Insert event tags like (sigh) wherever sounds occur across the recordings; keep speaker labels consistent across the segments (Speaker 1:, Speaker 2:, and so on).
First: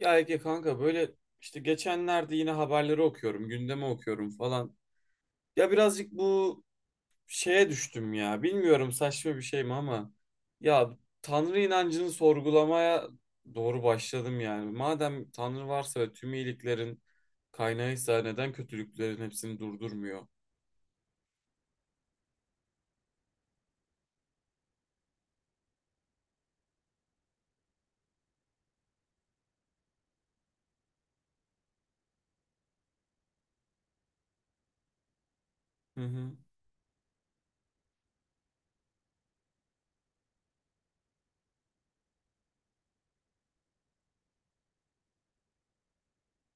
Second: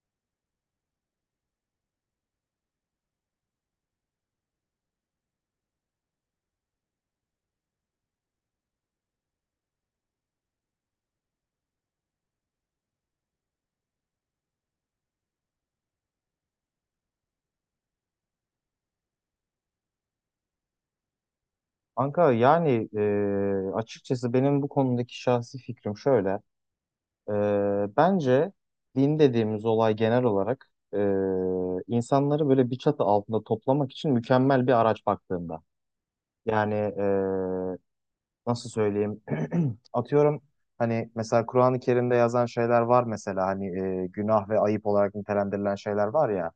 Speaker 1: Ya Ege kanka böyle işte geçenlerde yine haberleri okuyorum, gündemi okuyorum falan. Ya birazcık bu şeye düştüm ya. Bilmiyorum saçma bir şey mi ama ya Tanrı inancını sorgulamaya doğru başladım yani. Madem Tanrı varsa ve tüm iyiliklerin kaynağıysa neden kötülüklerin hepsini durdurmuyor?
Speaker 2: Kanka yani açıkçası benim bu konudaki şahsi fikrim şöyle. E, bence din dediğimiz olay genel olarak insanları böyle bir çatı altında toplamak için mükemmel bir araç baktığında.
Speaker 1: Hı hı.
Speaker 2: Yani nasıl söyleyeyim? (clears throat) Atıyorum, hani mesela Kur'an-ı Kerim'de yazan şeyler var, mesela hani günah ve ayıp olarak nitelendirilen şeyler var ya.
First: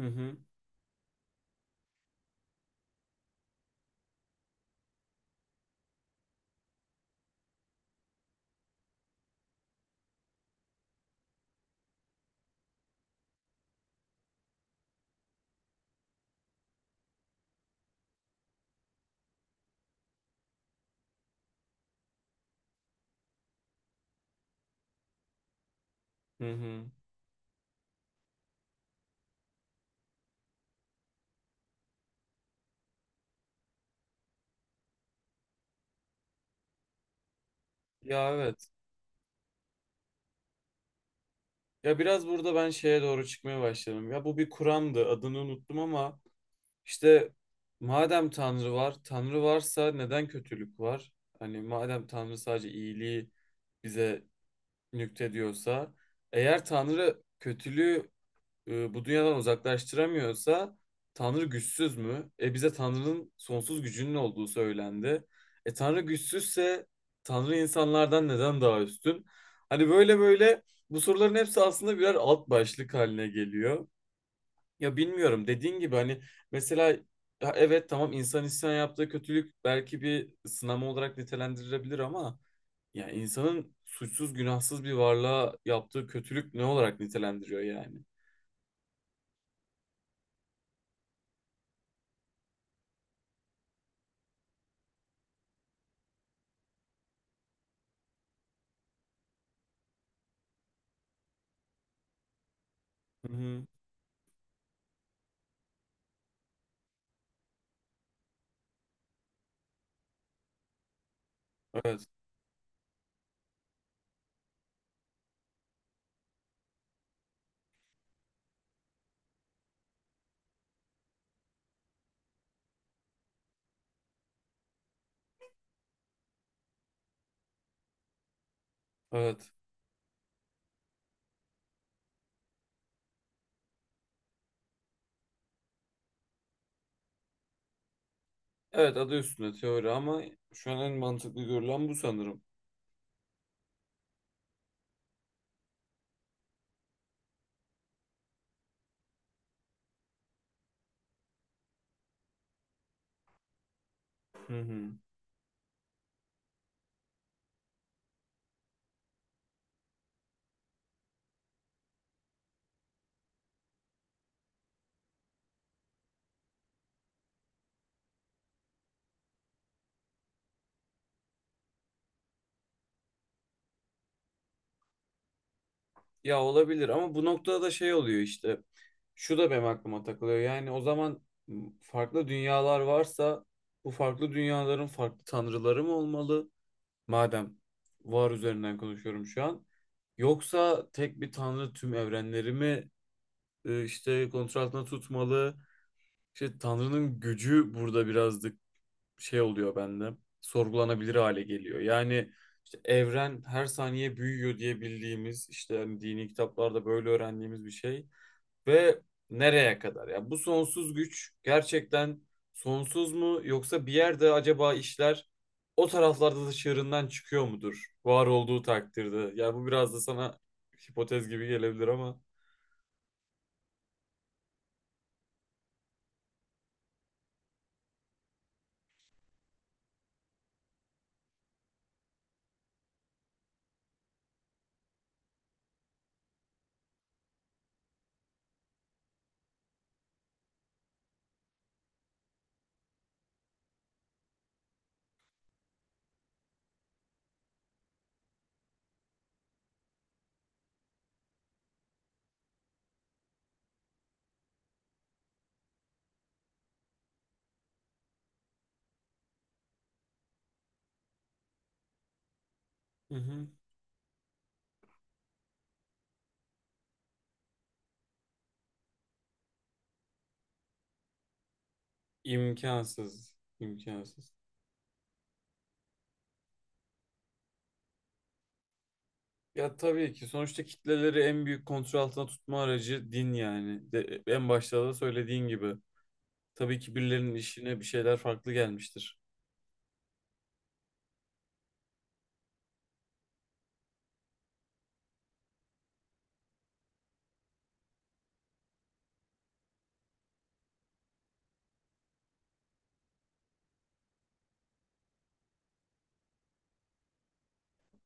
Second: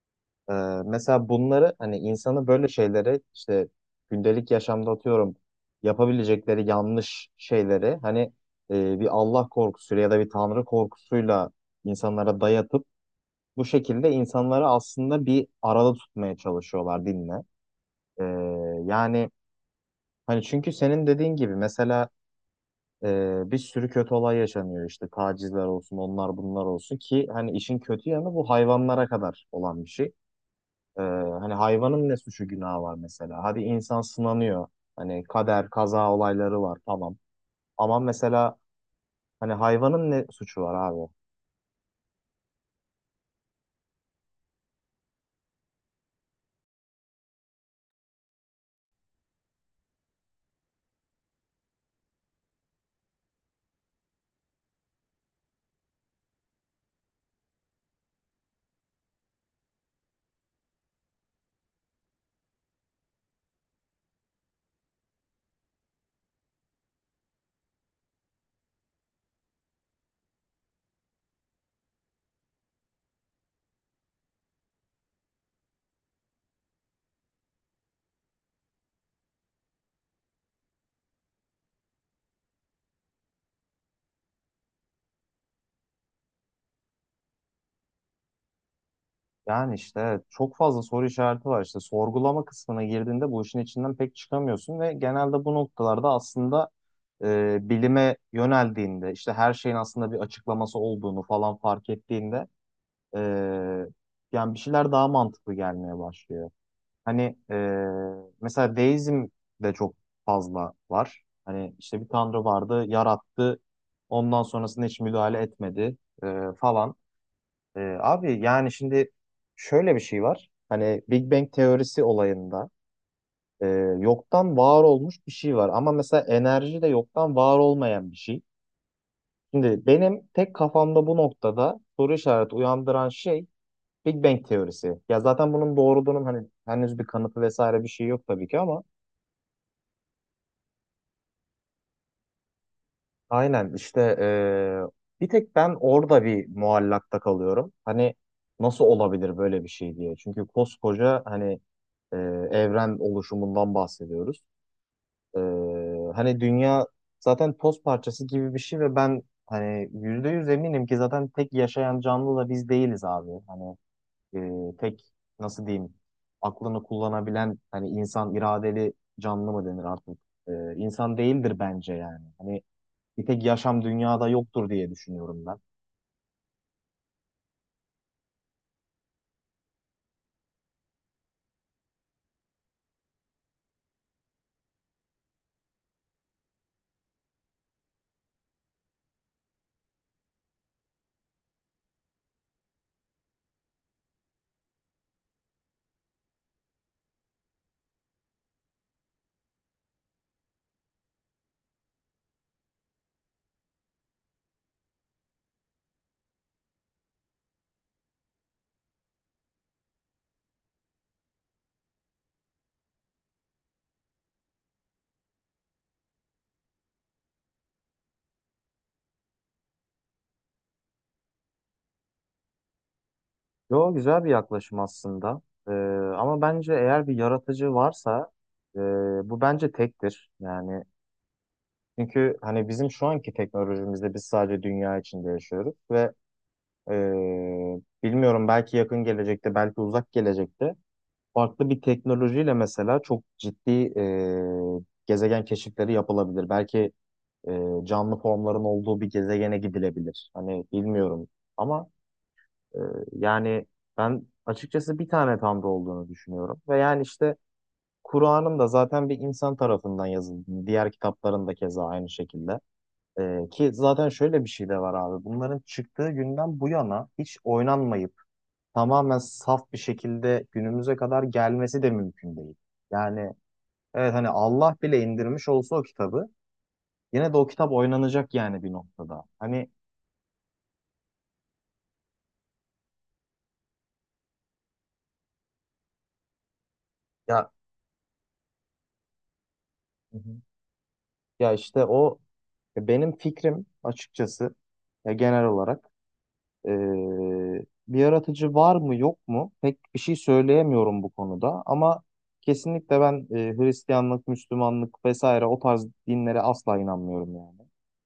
Speaker 1: Hı hı.
Speaker 2: Ee, mesela bunları hani insanı böyle şeylere, işte gündelik yaşamda atıyorum, yapabilecekleri yanlış şeyleri hani bir Allah korkusuyla ya da bir Tanrı korkusuyla insanlara dayatıp bu şekilde insanları aslında bir arada tutmaya çalışıyorlar dinle. Ee, yani hani, çünkü senin dediğin gibi mesela bir sürü kötü olay yaşanıyor, işte tacizler olsun, onlar
Speaker 1: Hı
Speaker 2: bunlar
Speaker 1: hı.
Speaker 2: olsun ki hani işin kötü yanı bu hayvanlara kadar olan bir şey. Ee, hani hayvanın ne suçu günahı var mesela? Hadi insan sınanıyor. Hani kader, kaza olayları var, tamam. Ama
Speaker 1: Ya
Speaker 2: mesela
Speaker 1: evet.
Speaker 2: hani hayvanın ne suçu var abi?
Speaker 1: Ya biraz burada ben şeye doğru çıkmaya başladım. Ya bu bir kuramdı. Adını unuttum ama İşte madem Tanrı var, Tanrı varsa neden kötülük var? Hani madem Tanrı sadece iyiliği bize nüktediyorsa, eğer Tanrı kötülüğü bu dünyadan uzaklaştıramıyorsa, Tanrı güçsüz mü? E bize Tanrı'nın sonsuz gücünün olduğu söylendi. E Tanrı güçsüzse Tanrı insanlardan neden daha üstün? Hani böyle böyle bu soruların hepsi aslında birer alt başlık haline geliyor. Ya bilmiyorum dediğin gibi hani mesela ya evet tamam insan yaptığı kötülük belki bir sınama olarak nitelendirilebilir ama ya insanın suçsuz günahsız bir varlığa yaptığı kötülük ne olarak nitelendiriyor yani?
Speaker 2: Yani işte evet, çok fazla soru işareti var. İşte sorgulama kısmına girdiğinde bu işin içinden pek çıkamıyorsun ve genelde bu noktalarda aslında bilime yöneldiğinde, işte her şeyin aslında bir açıklaması olduğunu falan fark ettiğinde,
Speaker 1: Hı hı.
Speaker 2: e, yani bir şeyler daha mantıklı gelmeye başlıyor. Hani mesela deizm de çok fazla var. Hani işte
Speaker 1: Evet,
Speaker 2: bir tanrı vardı, yarattı. Ondan sonrasında hiç müdahale etmedi falan. Abi yani şimdi şöyle bir şey var. Hani Big Bang teorisi olayında yoktan var olmuş bir şey var. Ama mesela enerji de yoktan var olmayan bir şey.
Speaker 1: evet.
Speaker 2: Şimdi benim tek kafamda bu noktada soru işareti uyandıran şey Big Bang teorisi. Ya zaten bunun doğruluğunun hani henüz bir kanıtı vesaire bir şey yok tabii ki, ama
Speaker 1: Evet, adı üstünde teori ama şu an en mantıklı görülen bu sanırım.
Speaker 2: aynen işte bir tek ben orada bir muallakta kalıyorum. Hani nasıl olabilir böyle bir şey diye. Çünkü koskoca hani e, evren oluşumundan bahsediyoruz.
Speaker 1: Hı hı.
Speaker 2: E, hani dünya zaten toz parçası gibi bir şey ve ben hani yüzde yüz eminim ki zaten tek yaşayan canlı da biz değiliz abi. Hani tek, nasıl diyeyim, aklını kullanabilen hani insan iradeli canlı mı denir artık? E, insan değildir bence yani. Hani bir tek yaşam dünyada yoktur diye düşünüyorum ben.
Speaker 1: Ya olabilir ama bu noktada da şey oluyor işte. Şu da benim aklıma takılıyor. Yani o zaman farklı dünyalar varsa bu farklı dünyaların farklı tanrıları mı olmalı? Madem var üzerinden konuşuyorum şu an. Yoksa tek bir tanrı tüm evrenleri mi işte kontrol altında tutmalı? İşte tanrının gücü burada birazcık şey oluyor bende. Sorgulanabilir hale geliyor. Yani işte evren her saniye büyüyor diye bildiğimiz işte hani dini kitaplarda böyle öğrendiğimiz bir şey ve nereye kadar? Ya yani bu sonsuz güç gerçekten sonsuz mu yoksa bir yerde acaba işler o taraflarda da çığırından çıkıyor mudur? Var olduğu takdirde. Ya yani bu biraz da sana hipotez gibi gelebilir ama
Speaker 2: Yo, güzel bir yaklaşım aslında. Ee, ama bence eğer bir yaratıcı varsa e, bu bence tektir. Yani çünkü hani bizim şu anki teknolojimizde biz sadece dünya içinde yaşıyoruz ve e, bilmiyorum, belki yakın gelecekte belki uzak gelecekte farklı bir teknolojiyle mesela çok ciddi gezegen keşifleri yapılabilir. Belki canlı formların olduğu bir gezegene gidilebilir. Hani bilmiyorum ama, Ee, yani ben açıkçası bir tane Tanrı olduğunu düşünüyorum. Ve yani işte Kur'an'ın da zaten bir insan tarafından yazıldığını, diğer kitapların da keza aynı şekilde.
Speaker 1: hı hı.
Speaker 2: Ki zaten şöyle bir şey de var abi. Bunların çıktığı günden bu yana hiç oynanmayıp tamamen saf bir şekilde günümüze kadar gelmesi de mümkün değil. Yani
Speaker 1: imkansız,
Speaker 2: evet, hani
Speaker 1: imkansız.
Speaker 2: Allah bile indirmiş olsa o kitabı, yine de o kitap oynanacak yani bir noktada. Hani
Speaker 1: Ya tabii ki sonuçta kitleleri en büyük kontrol altına tutma aracı din yani. De, en başta da söylediğin gibi. Tabii ki birilerinin
Speaker 2: ya,
Speaker 1: işine bir şeyler farklı gelmiştir.
Speaker 2: hı hı, ya işte o, ya benim fikrim açıkçası, ya genel olarak e, bir yaratıcı var mı yok mu pek bir şey söyleyemiyorum bu konuda, ama kesinlikle ben Hristiyanlık, Müslümanlık vesaire o tarz dinlere asla inanmıyorum yani.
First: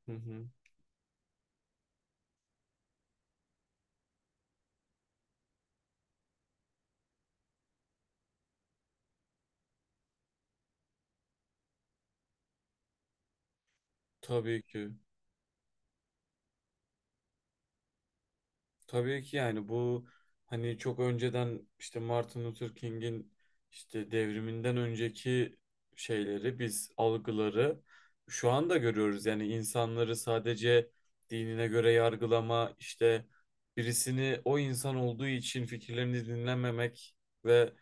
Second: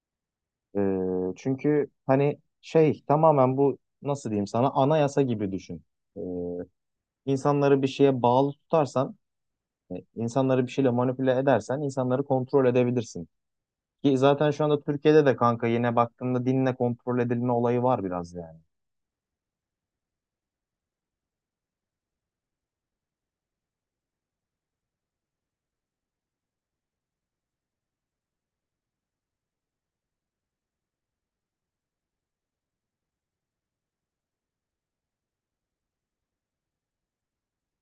Speaker 1: Hı hı.
Speaker 2: Çünkü hani şey, tamamen bu, nasıl diyeyim sana, anayasa gibi düşün. E, insanları bir şeye bağlı tutarsan, insanları bir şeyle manipüle edersen insanları kontrol edebilirsin. Ki zaten
Speaker 1: Tabii
Speaker 2: şu anda
Speaker 1: ki.
Speaker 2: Türkiye'de de kanka yine baktığında dinle kontrol edilme olayı var biraz yani.
Speaker 1: Tabii ki yani bu hani çok önceden işte Martin Luther King'in işte devriminden önceki şeyleri biz algıları şu anda görüyoruz. Yani insanları sadece dinine göre yargılama işte birisini o insan olduğu için fikirlerini dinlememek ve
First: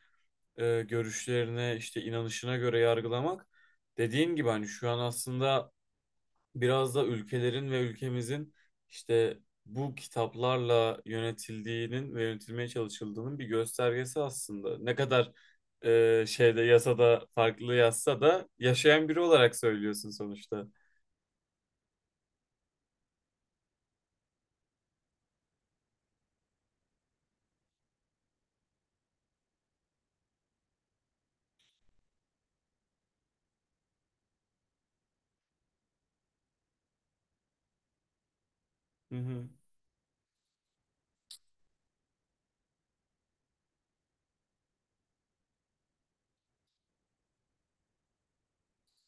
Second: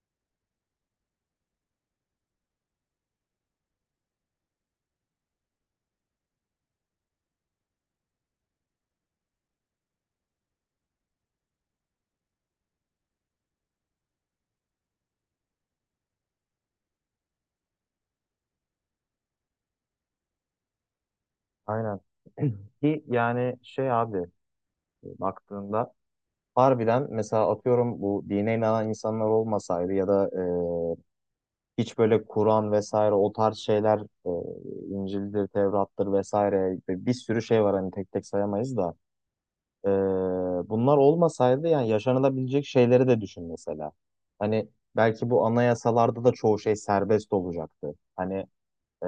Speaker 1: görüşlerine işte inanışına göre yargılamak dediğin gibi hani şu an aslında biraz da ülkelerin ve ülkemizin işte bu kitaplarla yönetildiğinin ve yönetilmeye çalışıldığının bir göstergesi aslında. Ne kadar şeyde yasada farklı yazsa da yaşayan biri olarak söylüyorsun sonuçta.
Speaker 2: Aynen. (clears throat) Ki yani şey abi, baktığında harbiden mesela atıyorum bu dine inanan insanlar olmasaydı ya da hiç böyle Kur'an vesaire o tarz şeyler, e, İncil'dir, Tevrat'tır vesaire bir sürü şey var hani, tek tek sayamayız da
Speaker 1: Hı hı.
Speaker 2: e, bunlar olmasaydı yani yaşanılabilecek şeyleri de düşün mesela. Hani belki bu anayasalarda da çoğu şey serbest olacaktı. Hani Ee,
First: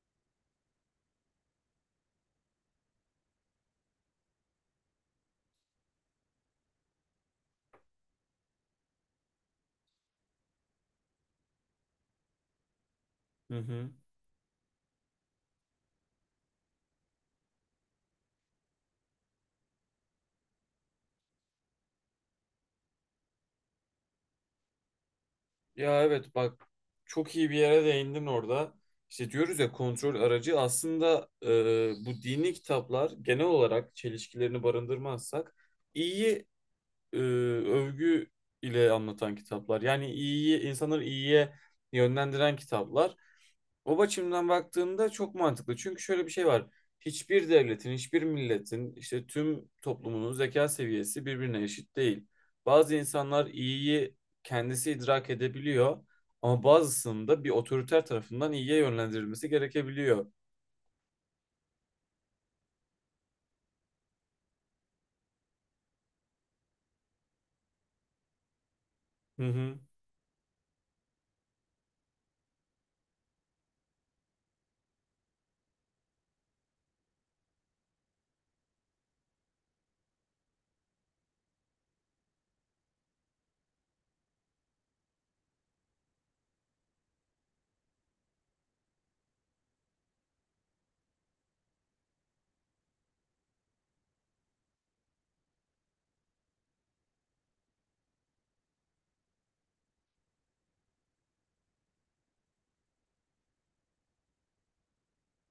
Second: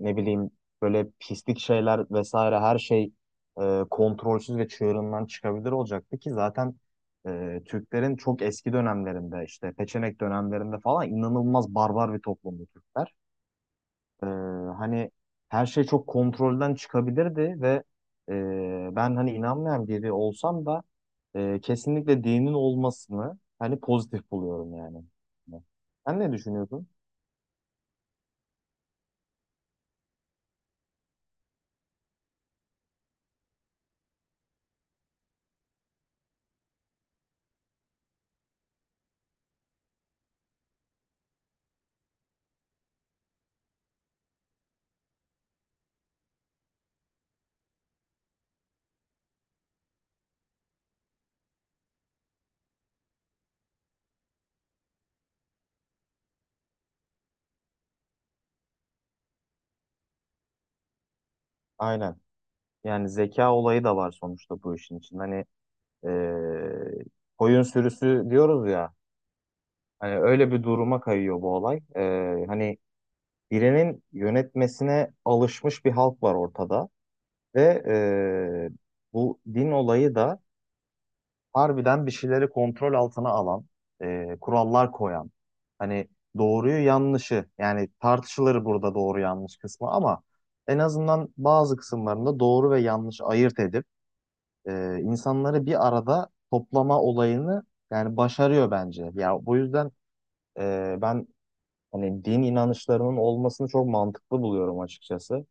Speaker 2: ne bileyim, böyle pislik şeyler vesaire her şey kontrolsüz ve çığırından çıkabilir olacaktı ki zaten Türklerin çok eski dönemlerinde, işte Peçenek dönemlerinde falan, inanılmaz barbar bir toplumdu Türkler.
Speaker 1: Hı hı.
Speaker 2: Ee, hani her şey çok kontrolden çıkabilirdi ve ben hani inanmayan biri olsam da kesinlikle dinin olmasını hani pozitif buluyorum yani.
Speaker 1: Ya
Speaker 2: Sen ne
Speaker 1: evet bak,
Speaker 2: düşünüyorsun?
Speaker 1: çok iyi bir yere değindin orada. İşte diyoruz ya kontrol aracı aslında bu dini kitaplar genel olarak çelişkilerini barındırmazsak iyiyi övgü ile anlatan kitaplar. Yani iyiyi, insanları iyiye yönlendiren kitaplar. O açımdan baktığında çok mantıklı. Çünkü şöyle bir şey var. Hiçbir devletin, hiçbir milletin, işte tüm toplumunun zeka seviyesi birbirine eşit değil. Bazı insanlar iyiyi kendisi idrak edebiliyor ama bazısının da bir otoriter tarafından iyiye yönlendirilmesi gerekebiliyor.
Speaker 2: Aynen. Yani zeka olayı da var sonuçta bu işin için. Hani eee koyun sürüsü diyoruz ya.
Speaker 1: Hı hı.
Speaker 2: Hani öyle bir duruma kayıyor bu olay. Hani birinin yönetmesine alışmış bir halk var ortada ve bu din olayı da harbiden bir şeyleri kontrol altına alan, kurallar koyan. Hani doğruyu yanlışı, yani tartışılır burada doğru yanlış kısmı, ama en azından bazı kısımlarında doğru ve yanlış ayırt edip insanları bir arada toplama olayını yani başarıyor bence. Ya bu yüzden ben hani din inanışlarının olmasını çok mantıklı buluyorum açıkçası.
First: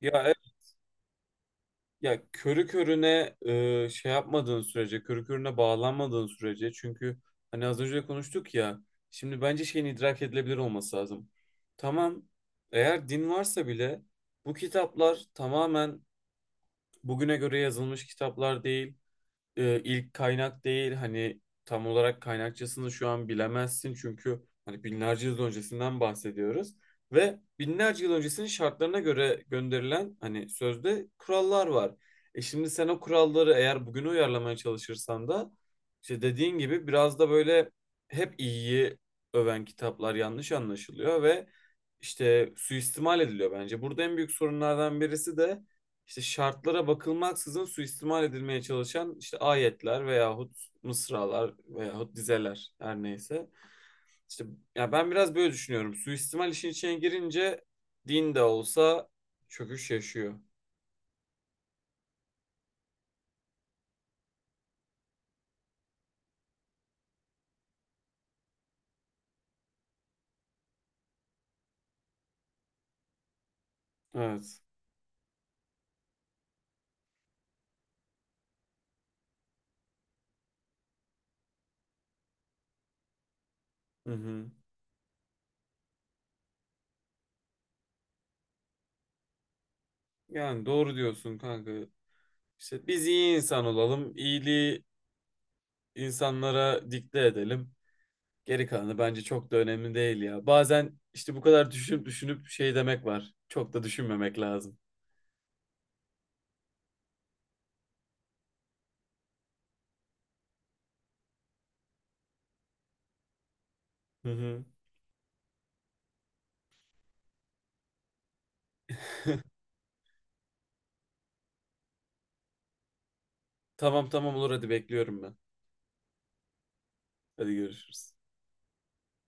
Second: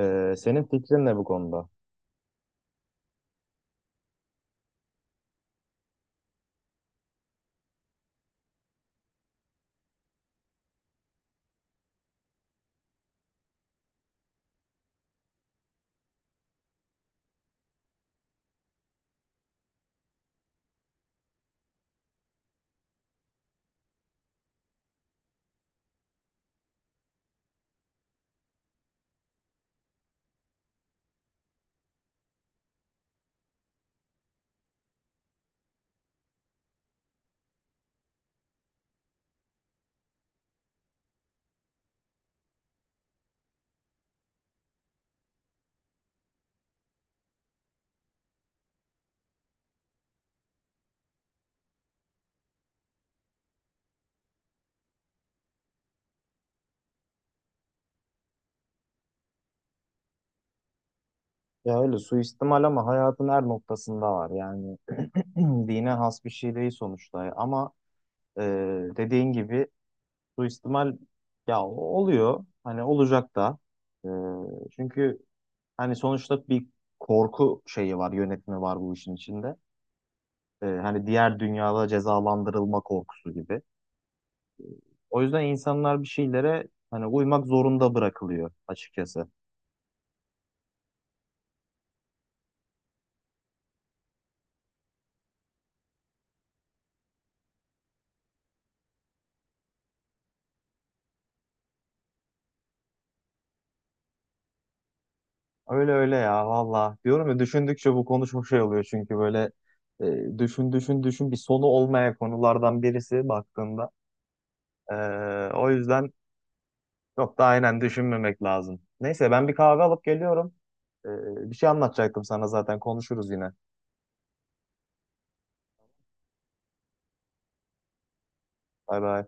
Speaker 1: Ya
Speaker 2: senin fikrin ne bu konuda?
Speaker 1: Ya körü körüne şey yapmadığın sürece, körü körüne bağlanmadığın sürece çünkü hani az önce de konuştuk ya şimdi bence şeyin idrak edilebilir olması lazım. Tamam, eğer din varsa bile bu kitaplar tamamen bugüne göre yazılmış kitaplar değil, ilk kaynak değil, hani tam olarak kaynakçasını şu an bilemezsin çünkü hani binlerce yıl öncesinden bahsediyoruz ve binlerce yıl öncesinin şartlarına göre gönderilen hani sözde kurallar var. E şimdi sen o kuralları eğer bugüne uyarlamaya çalışırsan da işte dediğin gibi biraz da böyle hep iyiyi öven kitaplar yanlış anlaşılıyor ve işte suistimal ediliyor bence. Burada en büyük sorunlardan birisi de işte şartlara bakılmaksızın suistimal edilmeye çalışan işte ayetler veyahut mısralar veyahut dizeler her neyse. İşte ya ben biraz böyle düşünüyorum. Suistimal işin içine girince din de olsa çöküş yaşıyor.
Speaker 2: Ya öyle suistimal ama hayatın her noktasında var. Yani (clears throat) dine has bir şey değil sonuçta. Ama e, dediğin gibi suistimal ya oluyor. Hani olacak da. E,
Speaker 1: Evet.
Speaker 2: çünkü hani sonuçta bir korku şeyi var, yönetimi var bu işin içinde. Hani diğer dünyada cezalandırılma korkusu gibi.
Speaker 1: Hı hı.
Speaker 2: O yüzden insanlar bir şeylere hani uymak zorunda bırakılıyor açıkçası.
Speaker 1: Yani doğru diyorsun kanka. İşte biz iyi insan olalım, iyiliği insanlara dikte edelim. Geri kalanı bence çok da önemli değil ya. Bazen işte bu kadar düşünüp düşünüp şey demek var. Çok da düşünmemek lazım.
Speaker 2: Öyle öyle ya valla. Diyorum ya düşündükçe bu konu çok şey oluyor çünkü böyle düşün düşün düşün, bir sonu olmayan konulardan birisi baktığında.
Speaker 1: Hı hı.
Speaker 2: E, o yüzden çok da aynen düşünmemek lazım. Neyse, ben
Speaker 1: (laughs)
Speaker 2: bir kahve alıp geliyorum. E, bir şey anlatacaktım sana zaten, konuşuruz yine.
Speaker 1: Tamam tamam, olur, hadi bekliyorum ben. Hadi görüşürüz.
Speaker 2: Bay bay.